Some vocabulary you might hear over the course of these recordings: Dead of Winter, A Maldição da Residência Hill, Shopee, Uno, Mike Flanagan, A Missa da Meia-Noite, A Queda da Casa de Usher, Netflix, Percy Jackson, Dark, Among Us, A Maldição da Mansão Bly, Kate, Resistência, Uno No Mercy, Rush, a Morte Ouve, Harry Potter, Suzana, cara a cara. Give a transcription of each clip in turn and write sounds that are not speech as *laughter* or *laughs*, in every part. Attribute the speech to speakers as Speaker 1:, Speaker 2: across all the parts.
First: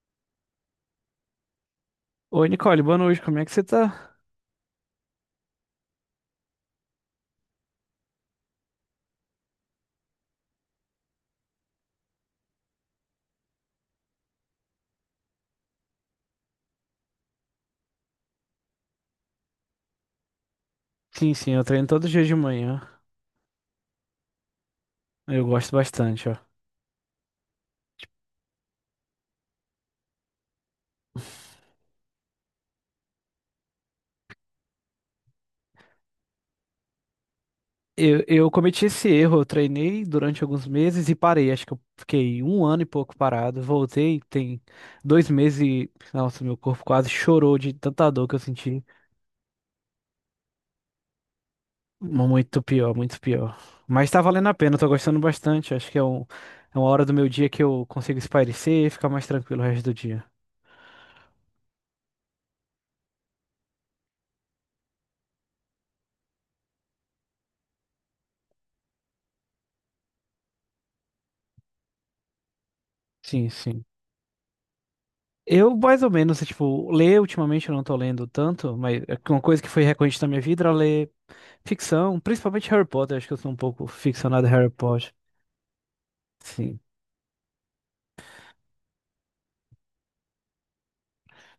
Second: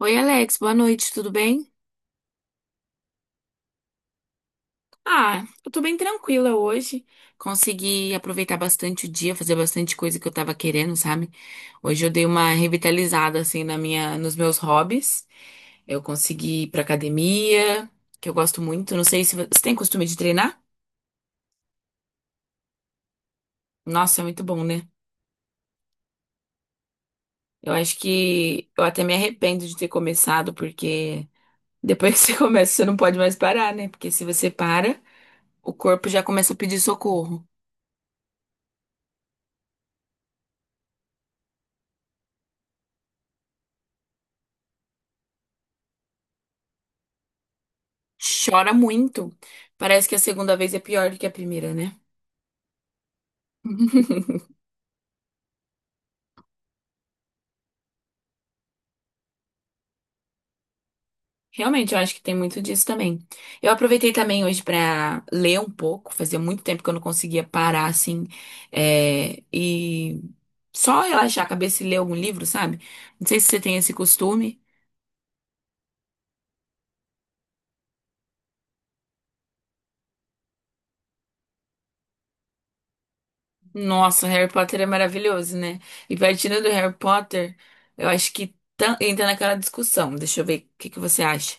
Speaker 1: Oi, Alex, boa noite, tudo bem?
Speaker 2: Oi, Nicole, boa noite, como é que você tá?
Speaker 1: Ah, eu tô bem tranquila hoje. Consegui aproveitar bastante o dia, fazer bastante coisa que eu tava querendo, sabe? Hoje eu dei uma revitalizada assim nos meus hobbies. Eu consegui ir pra academia, que eu gosto muito. Não sei se você tem costume de treinar?
Speaker 2: Sim, sim, eu treino todo dia de manhã.
Speaker 1: Nossa, é muito bom, né?
Speaker 2: Eu gosto bastante, ó.
Speaker 1: Eu acho que eu até me arrependo de ter começado, porque depois que *laughs* você começa, você não pode mais parar, né? Porque se você para, o corpo já começa a pedir socorro.
Speaker 2: Eu cometi esse erro, eu treinei durante alguns meses e parei. Acho que eu fiquei um ano e pouco parado. Voltei, tem 2 meses e. Nossa, meu corpo quase chorou de tanta dor que eu
Speaker 1: Chora
Speaker 2: senti.
Speaker 1: muito. Parece que a segunda vez é pior do que a primeira, né?
Speaker 2: Muito pior, muito pior. Mas tá
Speaker 1: *laughs*
Speaker 2: valendo a pena, eu tô gostando bastante. Acho que é uma hora do meu dia que eu consigo espairecer e ficar mais tranquilo o resto do dia.
Speaker 1: Realmente, eu acho que tem muito disso também. Eu aproveitei também hoje pra ler um pouco. Fazia muito tempo que eu não conseguia parar assim, e só relaxar a cabeça e ler algum livro, sabe? Não sei se
Speaker 2: Sim,
Speaker 1: você tem
Speaker 2: sim.
Speaker 1: esse costume.
Speaker 2: Eu, mais ou menos, tipo, ler ultimamente eu não tô lendo tanto, mas é uma coisa que foi recorrente na minha vida era ler. Ficção, principalmente Harry Potter, acho que eu sou um pouco
Speaker 1: Nossa,
Speaker 2: ficcionado
Speaker 1: Harry
Speaker 2: em Harry
Speaker 1: Potter é
Speaker 2: Potter.
Speaker 1: maravilhoso, né? E partindo do
Speaker 2: Sim.
Speaker 1: Harry Potter, eu acho que entra naquela discussão. Deixa eu ver o que que você acha.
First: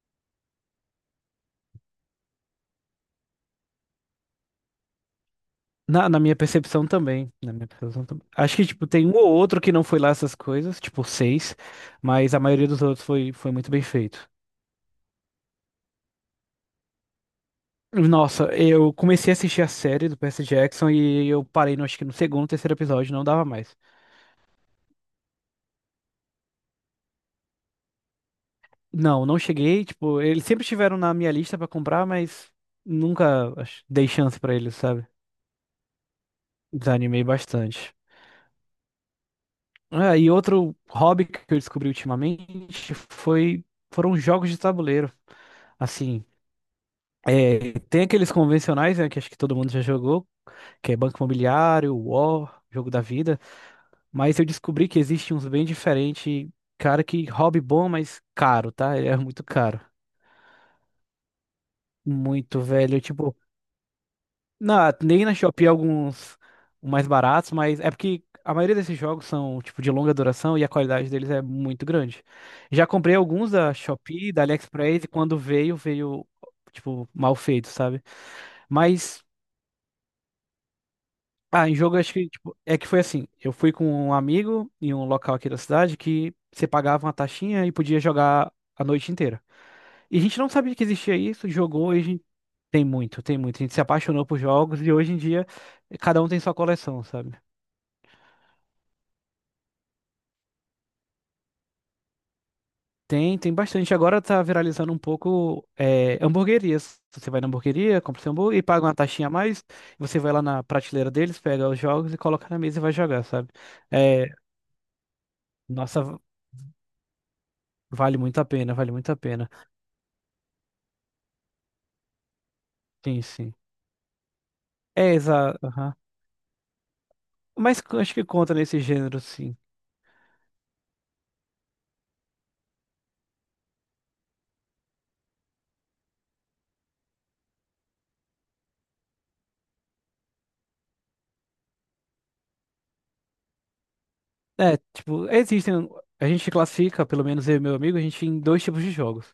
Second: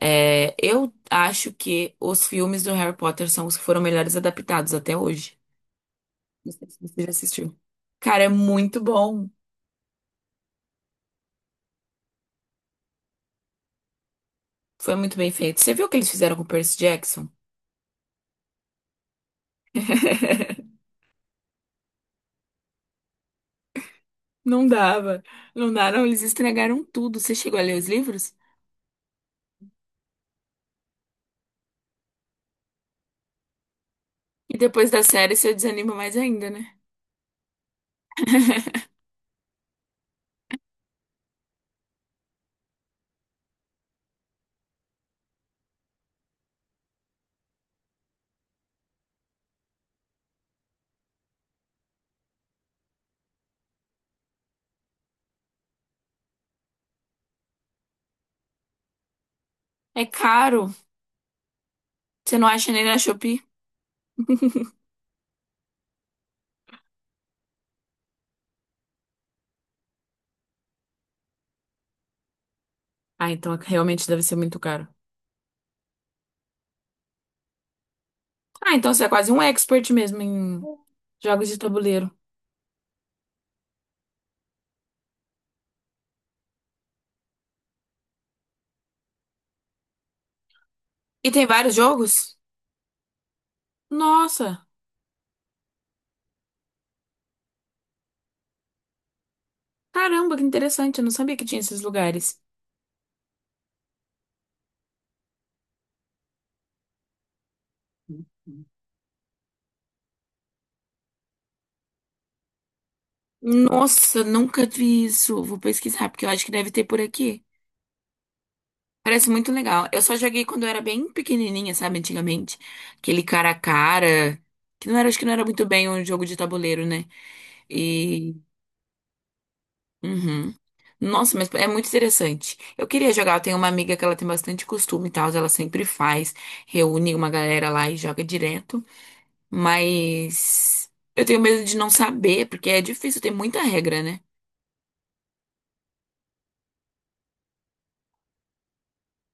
Speaker 1: É, eu acho que os filmes do Harry Potter são os que foram melhores adaptados até hoje.
Speaker 2: Na minha
Speaker 1: Não sei se
Speaker 2: percepção
Speaker 1: você já
Speaker 2: também. Na
Speaker 1: assistiu.
Speaker 2: minha percepção
Speaker 1: Cara,
Speaker 2: também.
Speaker 1: é
Speaker 2: Acho que,
Speaker 1: muito
Speaker 2: tipo, tem um ou
Speaker 1: bom.
Speaker 2: outro que não foi lá essas coisas, tipo, seis, mas a maioria dos outros foi muito bem feito.
Speaker 1: Foi muito bem feito. Você viu o que eles fizeram com o Percy Jackson?
Speaker 2: Nossa, eu comecei a assistir a série do Percy
Speaker 1: *laughs*
Speaker 2: Jackson e eu parei, acho que no segundo, terceiro episódio, não dava mais.
Speaker 1: Não dava. Não daram, eles estragaram tudo. Você chegou a ler os livros?
Speaker 2: Não, não cheguei, tipo, eles sempre estiveram na minha lista pra comprar, mas nunca dei chance
Speaker 1: E
Speaker 2: pra eles,
Speaker 1: depois da
Speaker 2: sabe?
Speaker 1: série, você desanima mais ainda, né?
Speaker 2: Desanimei bastante.
Speaker 1: *laughs*
Speaker 2: E outro hobby que eu descobri ultimamente foi foram jogos de tabuleiro. Assim, tem aqueles convencionais, né, que acho que todo mundo já jogou, que é Banco Imobiliário, War, Jogo da Vida, mas eu descobri que existe uns bem diferentes, cara, que hobby bom, mas caro, tá? É muito caro.
Speaker 1: É caro. Você não
Speaker 2: Muito,
Speaker 1: acha nem na
Speaker 2: velho. Tipo,
Speaker 1: Shopee? *laughs*
Speaker 2: Nem na Shopee é alguns mais baratos, mas é porque a maioria desses jogos são tipo de longa duração e a qualidade deles é muito grande. Já comprei
Speaker 1: Ah,
Speaker 2: alguns
Speaker 1: então
Speaker 2: da
Speaker 1: realmente deve
Speaker 2: Shopee,
Speaker 1: ser
Speaker 2: da
Speaker 1: muito caro.
Speaker 2: AliExpress e quando veio tipo mal feito, sabe?
Speaker 1: Ah, então você é
Speaker 2: Mas
Speaker 1: quase um expert mesmo em jogos de
Speaker 2: em jogo eu
Speaker 1: tabuleiro.
Speaker 2: acho que tipo, é que foi assim, eu fui com um amigo em um local aqui da cidade que você pagava uma taxinha e podia jogar a noite inteira. E a gente não sabia que existia
Speaker 1: E tem
Speaker 2: isso,
Speaker 1: vários
Speaker 2: jogou e a gente
Speaker 1: jogos?
Speaker 2: tem muito, tem muito. A gente se apaixonou por
Speaker 1: Nossa,
Speaker 2: jogos e hoje em dia cada um tem sua coleção, sabe?
Speaker 1: caramba, que interessante. Eu não sabia que tinha esses lugares.
Speaker 2: Tem, tem bastante. Agora tá viralizando um pouco hamburguerias. Você vai na hamburgueria, compra seu hambúrguer e paga uma taxinha a mais. Você vai lá na prateleira deles, pega os jogos e coloca na mesa e vai jogar, sabe?
Speaker 1: Nossa,
Speaker 2: É,
Speaker 1: nunca vi isso. Vou pesquisar,
Speaker 2: nossa,
Speaker 1: porque eu acho que deve ter por aqui.
Speaker 2: vale muito a pena, vale muito a
Speaker 1: Parece
Speaker 2: pena.
Speaker 1: muito legal. Eu só joguei quando eu era bem pequenininha, sabe, antigamente. Aquele
Speaker 2: Sim,
Speaker 1: cara
Speaker 2: sim.
Speaker 1: a cara, que não era,
Speaker 2: É,
Speaker 1: acho que não era muito
Speaker 2: exato.
Speaker 1: bem um jogo de tabuleiro, né?
Speaker 2: Acho que
Speaker 1: E
Speaker 2: conta nesse gênero, sim.
Speaker 1: uhum. Nossa, mas é muito interessante. Eu queria jogar. Eu tenho uma amiga que ela tem bastante costume e tal. Ela sempre faz, reúne uma galera lá e joga direto. Mas eu tenho medo de não saber, porque é difícil, tem muita regra, né?
Speaker 2: É, tipo, existem. A gente classifica, pelo menos eu e meu amigo, a gente em dois tipos de jogos.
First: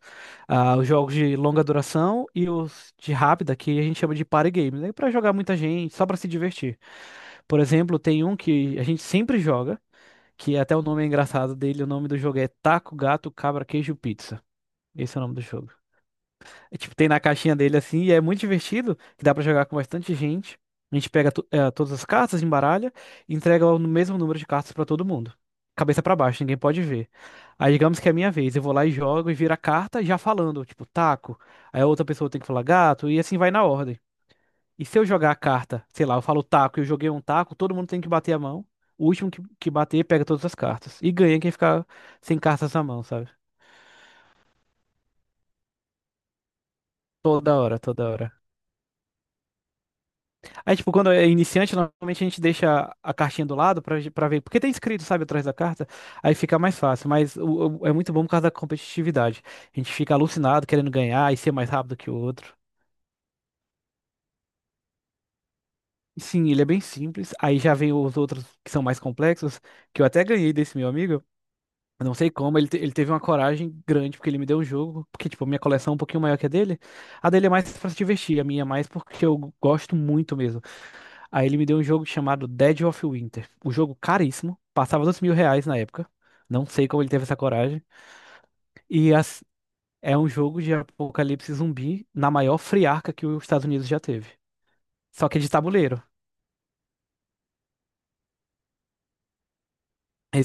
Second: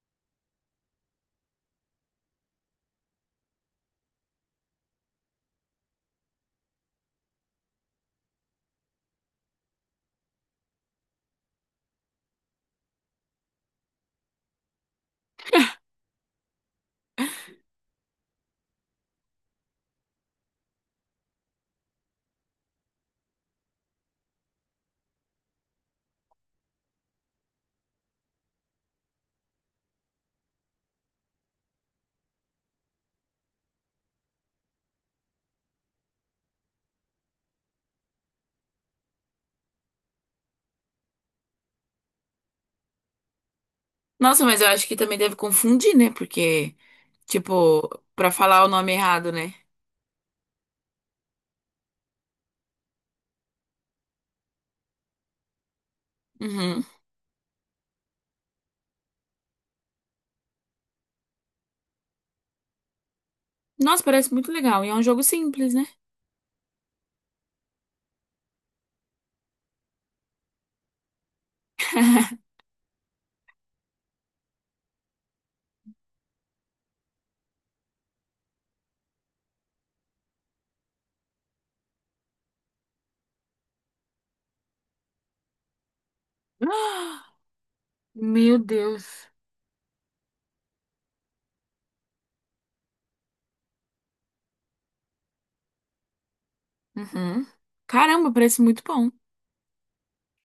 Speaker 2: Ah, os jogos de longa duração e os de rápida, que a gente chama de party games, né? Pra jogar muita gente, só pra se divertir. Por exemplo, tem um que a gente sempre joga, que até o nome é engraçado dele, o nome do jogo é Taco, Gato, Cabra, Queijo, Pizza. Esse é o nome do jogo. É, tipo, tem na caixinha dele assim, e é muito divertido, que dá pra jogar com bastante gente. A gente pega todas as cartas, embaralha e entrega o mesmo número de cartas pra todo mundo. Cabeça pra baixo, ninguém pode ver. Aí digamos que é minha vez, eu vou lá e jogo e viro a carta já falando, tipo, taco. Aí a outra pessoa tem que falar gato e assim vai na ordem. E se eu jogar a carta, sei lá, eu falo taco e eu joguei um taco, todo mundo tem que bater a mão. O último que bater pega todas as cartas. E ganha quem ficar sem cartas na mão, sabe?
Speaker 1: Nossa, mas eu acho que também deve confundir, né? Porque,
Speaker 2: Toda hora,
Speaker 1: tipo,
Speaker 2: toda
Speaker 1: pra
Speaker 2: hora.
Speaker 1: falar o nome errado, né?
Speaker 2: Aí, tipo, quando é iniciante, normalmente a gente deixa a cartinha do lado pra, pra ver. Porque tem escrito, sabe, atrás da carta. Aí fica mais
Speaker 1: Uhum.
Speaker 2: fácil. Mas é muito bom por causa da competitividade. A gente fica alucinado querendo ganhar e ser mais rápido que o outro.
Speaker 1: Nossa, parece muito legal. E é um jogo simples, né?
Speaker 2: Sim, ele é bem simples. Aí já vem os outros que são mais complexos, que eu até ganhei desse meu amigo. Eu não sei como, ele teve uma coragem grande, porque ele me deu um jogo. Porque, tipo, a minha coleção é um pouquinho maior que a dele. A dele é mais pra se divertir, a minha é mais porque eu gosto muito mesmo. Aí ele me deu um jogo chamado Dead of Winter. O jogo caríssimo. Passava 2 mil reais na época.
Speaker 1: *gasps*
Speaker 2: Não sei como ele teve
Speaker 1: Ah,
Speaker 2: essa coragem.
Speaker 1: meu
Speaker 2: E
Speaker 1: Deus.
Speaker 2: as- É um jogo de apocalipse zumbi na maior friarca que os Estados Unidos já teve. Só que é de tabuleiro.
Speaker 1: Uhum. Caramba, parece muito bom.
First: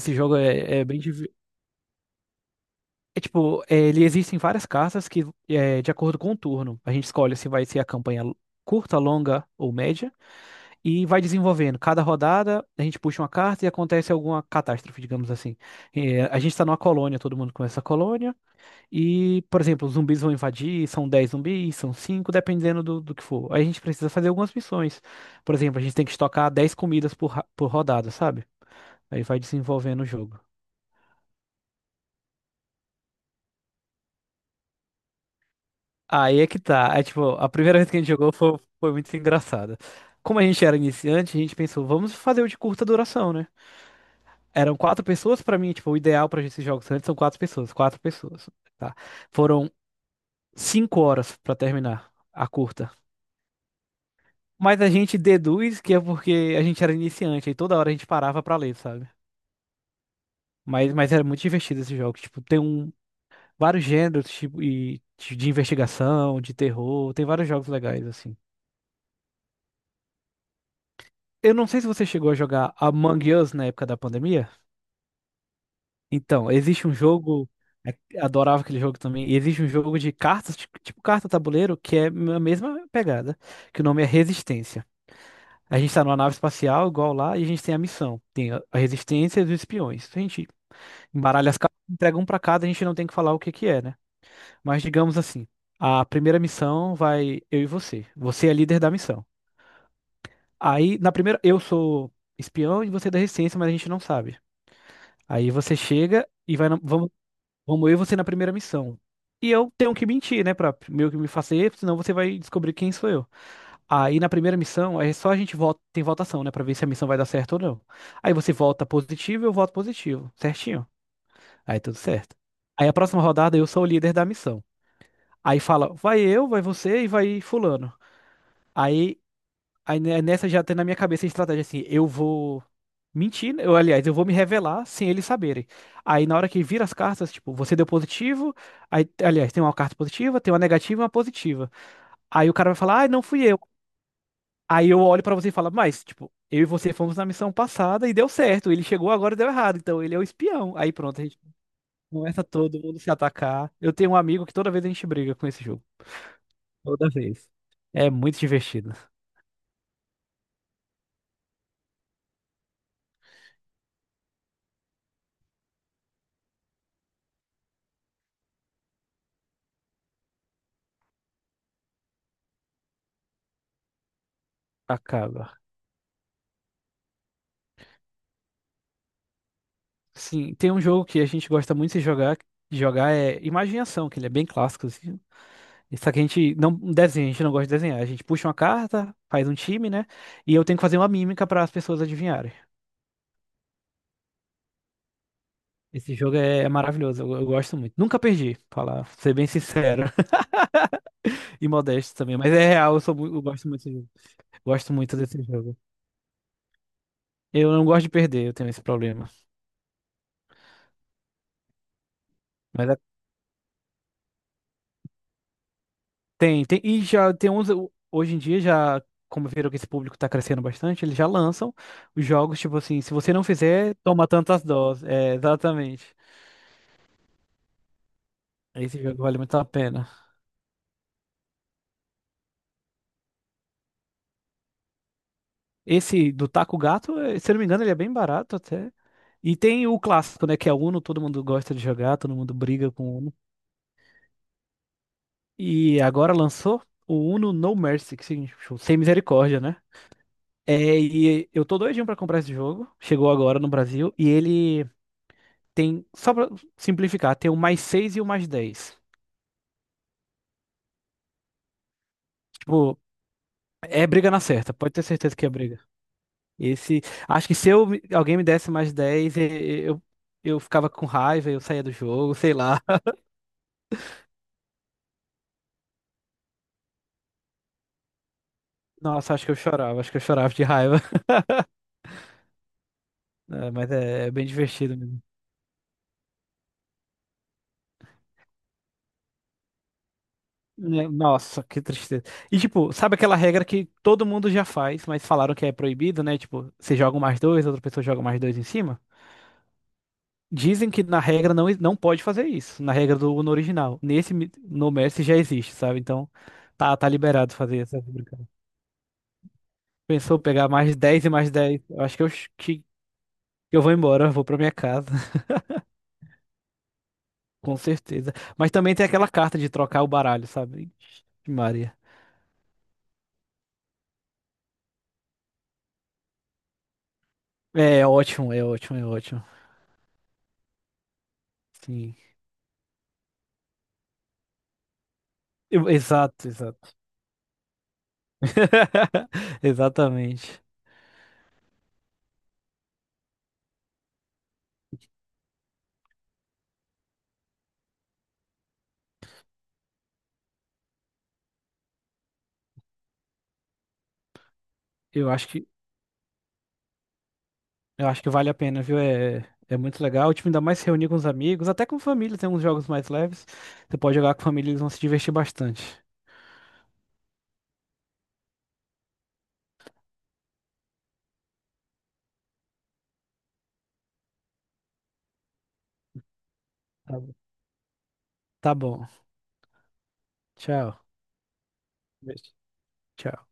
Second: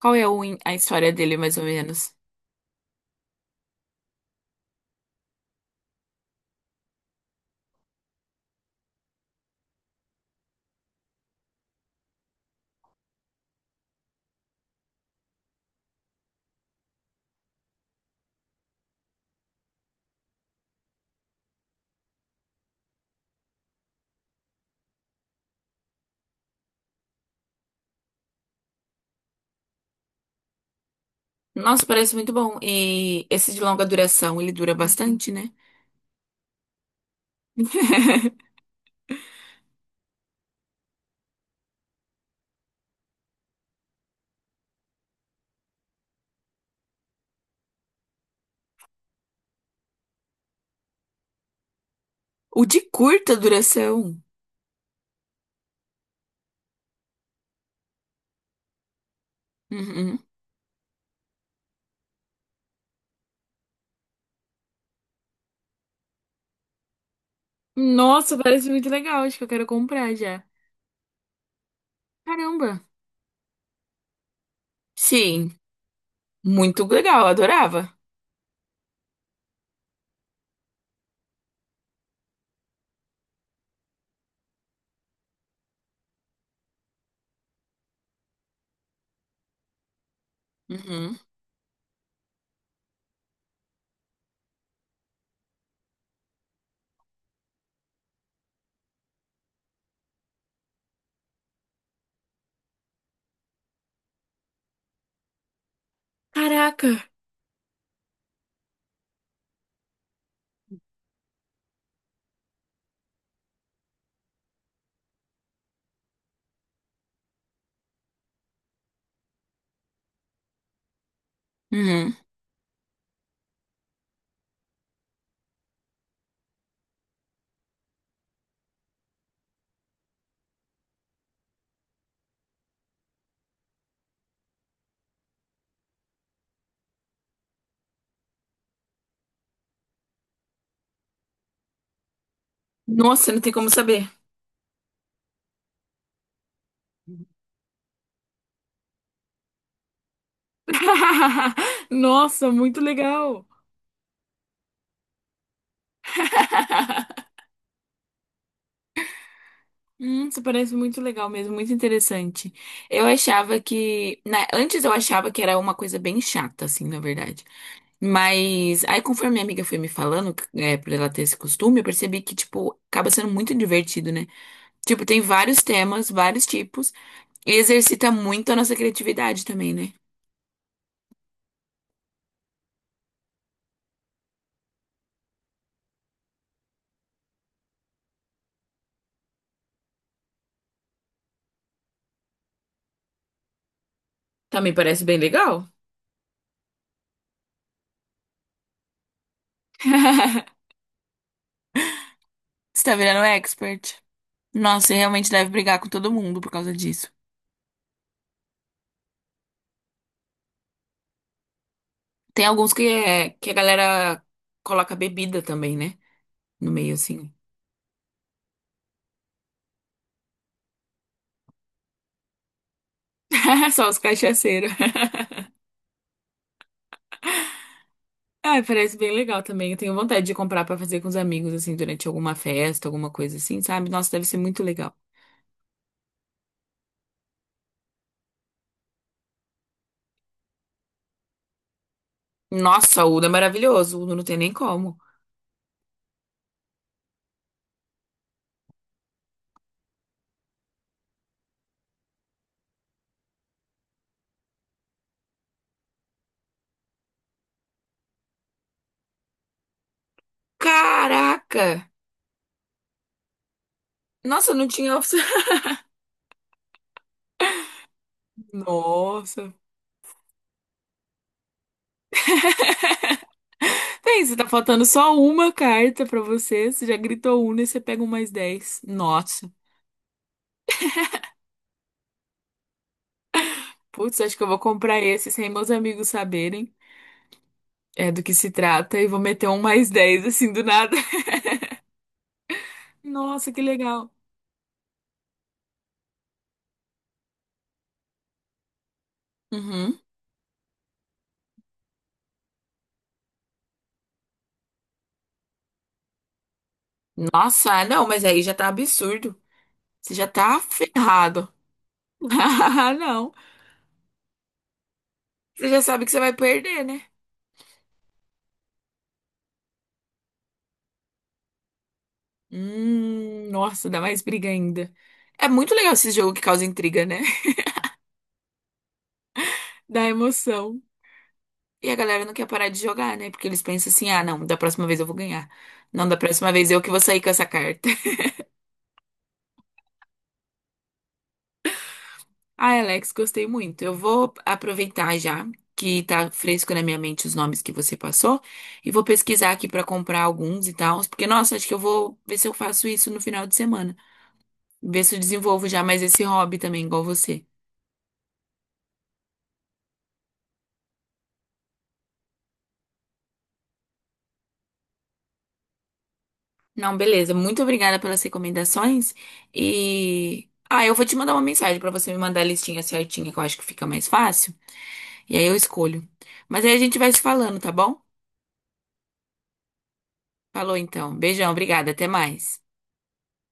Speaker 1: Qual é
Speaker 2: jogo
Speaker 1: o a
Speaker 2: é bem.
Speaker 1: história dele, mais ou menos?
Speaker 2: É tipo, ele existem várias cartas que, de acordo com o turno, a gente escolhe se vai ser a campanha curta, longa ou média. E vai desenvolvendo. Cada rodada a gente puxa uma carta e acontece alguma catástrofe, digamos assim. É, a gente está numa colônia, todo mundo começa a colônia. E, por exemplo, os zumbis vão invadir, são 10 zumbis, são 5, dependendo do, do que for. Aí a gente precisa fazer algumas missões. Por exemplo, a gente tem que estocar 10 comidas por rodada, sabe? Aí vai desenvolvendo o jogo.
Speaker 1: Nossa, parece muito bom. E esse de longa duração, ele dura bastante, né?
Speaker 2: Aí é que tá. É tipo, a primeira vez que a gente jogou
Speaker 1: *laughs*
Speaker 2: foi muito engraçada. Como a gente era iniciante, a gente pensou, vamos fazer o de curta duração, né? Eram quatro pessoas pra mim, tipo, o ideal pra esses jogos antes são quatro pessoas, tá? Foram 5 horas pra terminar a
Speaker 1: O de
Speaker 2: curta.
Speaker 1: curta duração.
Speaker 2: Mas a gente deduz que é porque a gente era iniciante e toda hora a gente parava pra ler, sabe?
Speaker 1: Uhum.
Speaker 2: Mas, era muito divertido esse jogo. Tipo, tem um, vários gêneros, tipo, e, de investigação, de terror, tem vários jogos legais, assim.
Speaker 1: Nossa, parece muito legal. Acho que eu quero comprar já.
Speaker 2: Eu não sei se você chegou a jogar
Speaker 1: Caramba.
Speaker 2: Among Us na época da pandemia.
Speaker 1: Sim,
Speaker 2: Então,
Speaker 1: muito
Speaker 2: existe um
Speaker 1: legal.
Speaker 2: jogo.
Speaker 1: Adorava.
Speaker 2: Adorava aquele jogo também. E existe um jogo de cartas, tipo carta tabuleiro, que é a mesma pegada, que o nome é Resistência. A gente tá numa nave espacial, igual lá, e a gente tem a missão. Tem a Resistência e os espiões. Então, a gente
Speaker 1: Uhum.
Speaker 2: embaralha as cartas, entrega um pra cada, a gente não tem que falar o que que é, né? Mas digamos assim, a primeira missão vai eu e você. Você é líder da missão. Aí, na primeira, eu sou espião e você é da resistência, mas a gente não sabe. Aí você chega e vai,
Speaker 1: Caraca.
Speaker 2: vamos, vamos eu e você na primeira missão. E eu tenho que mentir, né, pra meio que me fazer, senão você vai descobrir quem sou eu. Aí na primeira missão, é só a gente vota, tem votação, né, pra ver se a missão vai dar certo ou não. Aí você vota positivo, eu voto positivo, certinho. Aí tudo
Speaker 1: Uhum.
Speaker 2: certo. Aí a próxima rodada eu sou o líder da missão. Aí fala, vai eu, vai você e vai fulano. Aí, aí, nessa já tem na minha cabeça a estratégia assim, eu vou mentir, né, eu, aliás, eu vou me revelar sem eles saberem. Aí na hora que vira as cartas, tipo, você deu positivo, aí, aliás, tem uma carta positiva, tem uma negativa e uma positiva. Aí o cara vai falar, ah, não
Speaker 1: Nossa, não
Speaker 2: fui
Speaker 1: tem
Speaker 2: eu.
Speaker 1: como saber.
Speaker 2: Aí eu olho pra você e falo, mas, tipo, eu e você fomos na missão passada e deu certo. Ele chegou agora e deu errado, então ele é o espião. Aí pronto, a gente
Speaker 1: *laughs*
Speaker 2: começa
Speaker 1: Nossa, muito
Speaker 2: todo mundo se
Speaker 1: legal.
Speaker 2: atacar. Eu tenho um amigo que toda vez a gente briga com esse jogo. Toda
Speaker 1: *laughs*
Speaker 2: vez. É muito divertido.
Speaker 1: Isso parece muito legal mesmo, muito interessante. Eu achava que, né, antes eu achava que era uma coisa bem chata, assim, na verdade. Mas aí, conforme minha amiga foi me falando, é, por ela ter esse costume, eu percebi que, tipo, acaba sendo muito divertido, né? Tipo, tem
Speaker 2: Acaba.
Speaker 1: vários temas, vários tipos, e exercita muito a nossa criatividade também, né?
Speaker 2: Sim, tem um jogo que a gente gosta muito de jogar. De jogar é Imaginação, que ele é bem clássico, assim. Só que a gente não desenha, a gente não gosta de desenhar. A gente puxa uma carta, faz um time, né? E eu tenho que fazer uma mímica para as pessoas adivinharem.
Speaker 1: *laughs* Também parece bem legal.
Speaker 2: Esse jogo é, é maravilhoso, eu gosto muito. Nunca perdi, pra falar, ser bem sincero. *laughs*
Speaker 1: *laughs*
Speaker 2: E modesto também, mas é
Speaker 1: Você
Speaker 2: real,
Speaker 1: tá
Speaker 2: eu sou,
Speaker 1: virando
Speaker 2: mu- eu gosto muito desse
Speaker 1: expert.
Speaker 2: jogo.
Speaker 1: Nossa,
Speaker 2: Gosto
Speaker 1: você
Speaker 2: muito
Speaker 1: realmente
Speaker 2: desse
Speaker 1: deve
Speaker 2: jogo.
Speaker 1: brigar com todo mundo por causa disso.
Speaker 2: Eu não gosto de perder, eu tenho esse problema.
Speaker 1: Tem alguns que,
Speaker 2: Mas é-
Speaker 1: é, que a galera coloca bebida também, né?
Speaker 2: Tem,
Speaker 1: No
Speaker 2: tem.
Speaker 1: meio,
Speaker 2: E já
Speaker 1: assim.
Speaker 2: tem uns. Hoje em dia, já, como viram que esse público tá crescendo bastante, eles já lançam os jogos, tipo assim, se você não
Speaker 1: *laughs* Só
Speaker 2: fizer,
Speaker 1: os
Speaker 2: toma tantas
Speaker 1: cachaceiros.
Speaker 2: doses. É, exatamente.
Speaker 1: Ah, parece
Speaker 2: Esse
Speaker 1: bem
Speaker 2: jogo vale
Speaker 1: legal
Speaker 2: muito a
Speaker 1: também. Eu tenho
Speaker 2: pena.
Speaker 1: vontade de comprar pra fazer com os amigos, assim, durante alguma festa, alguma coisa assim, sabe? Nossa, deve ser muito legal.
Speaker 2: Esse do Taco Gato, eh, se eu não me engano, ele é bem barato até. E tem o clássico, né? Que é o Uno, todo mundo gosta de jogar, todo mundo briga
Speaker 1: Nossa,
Speaker 2: com
Speaker 1: o
Speaker 2: o
Speaker 1: Uno é
Speaker 2: Uno.
Speaker 1: maravilhoso. O Uno não tem nem como.
Speaker 2: E agora lançou o Uno No Mercy, que significa tipo, sem misericórdia, né? É, e eu tô doidinho pra comprar esse jogo. Chegou agora no Brasil. E ele tem, só pra simplificar, tem o mais 6 e o mais dez.
Speaker 1: Caraca!
Speaker 2: Tipo, é briga na
Speaker 1: Nossa, eu não
Speaker 2: certa. Pode
Speaker 1: tinha
Speaker 2: ter
Speaker 1: opção.
Speaker 2: certeza que é briga. Esse, acho que se eu, alguém me
Speaker 1: *laughs*
Speaker 2: desse mais 10
Speaker 1: Nossa.
Speaker 2: eu ficava com raiva, eu saía do jogo, sei lá. *laughs*
Speaker 1: Tem, você tá faltando só uma carta pra você. Você já gritou Uno e você pega um +10.
Speaker 2: Nossa, acho
Speaker 1: Nossa.
Speaker 2: que eu chorava, acho que eu chorava de raiva. *laughs* É, mas
Speaker 1: Putz,
Speaker 2: é
Speaker 1: acho que
Speaker 2: bem
Speaker 1: eu vou
Speaker 2: divertido
Speaker 1: comprar
Speaker 2: mesmo.
Speaker 1: esse sem meus amigos saberem é, do que se trata e vou meter um +10 assim, do nada.
Speaker 2: Né,
Speaker 1: *laughs*
Speaker 2: nossa, que tristeza. E tipo, sabe aquela
Speaker 1: Nossa, que
Speaker 2: regra que
Speaker 1: legal.
Speaker 2: todo mundo já faz, mas falaram que é proibido, né? Tipo, você joga um mais dois, outra pessoa joga mais dois em cima?
Speaker 1: Uhum.
Speaker 2: Dizem que na regra não, não pode fazer isso, na regra do no original. No Messi já existe, sabe? Então tá, tá liberado fazer
Speaker 1: Nossa,
Speaker 2: essa
Speaker 1: não, mas aí
Speaker 2: brincadeira.
Speaker 1: já tá absurdo. Você já
Speaker 2: Pensou
Speaker 1: tá
Speaker 2: pegar mais 10 e
Speaker 1: ferrado.
Speaker 2: mais dez. Eu acho que eu,
Speaker 1: *laughs*
Speaker 2: ch- que
Speaker 1: Ah, não.
Speaker 2: eu vou embora, eu vou pra minha casa, *laughs*
Speaker 1: Você já sabe que você vai perder, né?
Speaker 2: com certeza. Mas também tem aquela carta de trocar o baralho, sabe? Ixi, Maria.
Speaker 1: Nossa, dá mais briga ainda. É muito legal esse jogo que causa intriga, né? *laughs*
Speaker 2: É ótimo, é ótimo, é ótimo.
Speaker 1: Dá emoção. E a
Speaker 2: Sim.
Speaker 1: galera não quer parar de jogar, né? Porque eles pensam assim: ah, não, da próxima vez eu vou ganhar. Não, da
Speaker 2: Exato,
Speaker 1: próxima vez eu que
Speaker 2: exato.
Speaker 1: vou sair com essa carta. *laughs*
Speaker 2: *laughs* Exatamente.
Speaker 1: Ah, Alex, gostei muito. Eu vou aproveitar já que tá fresco na minha mente os nomes que você passou e vou pesquisar aqui pra comprar alguns e tal, porque nossa, acho que eu vou ver se eu faço isso no final de semana. Ver se eu
Speaker 2: Eu acho que
Speaker 1: desenvolvo já mais esse hobby também, igual você.
Speaker 2: Eu acho que vale a pena, viu? É, é muito legal. O time ainda mais se reunir com os amigos, até com família, tem uns jogos mais leves. Você pode jogar com a família, eles vão se divertir bastante.
Speaker 1: Não, beleza. Muito obrigada pelas recomendações. E. Ah, eu vou te mandar uma mensagem pra você me mandar a listinha certinha, que eu acho que fica mais fácil. E aí eu escolho. Mas aí a gente vai se
Speaker 2: Tá bom.
Speaker 1: falando, tá bom?
Speaker 2: Tá bom.
Speaker 1: Falou
Speaker 2: Tchau.
Speaker 1: então. Beijão, obrigada. Até
Speaker 2: Beijo.
Speaker 1: mais.
Speaker 2: Tchau.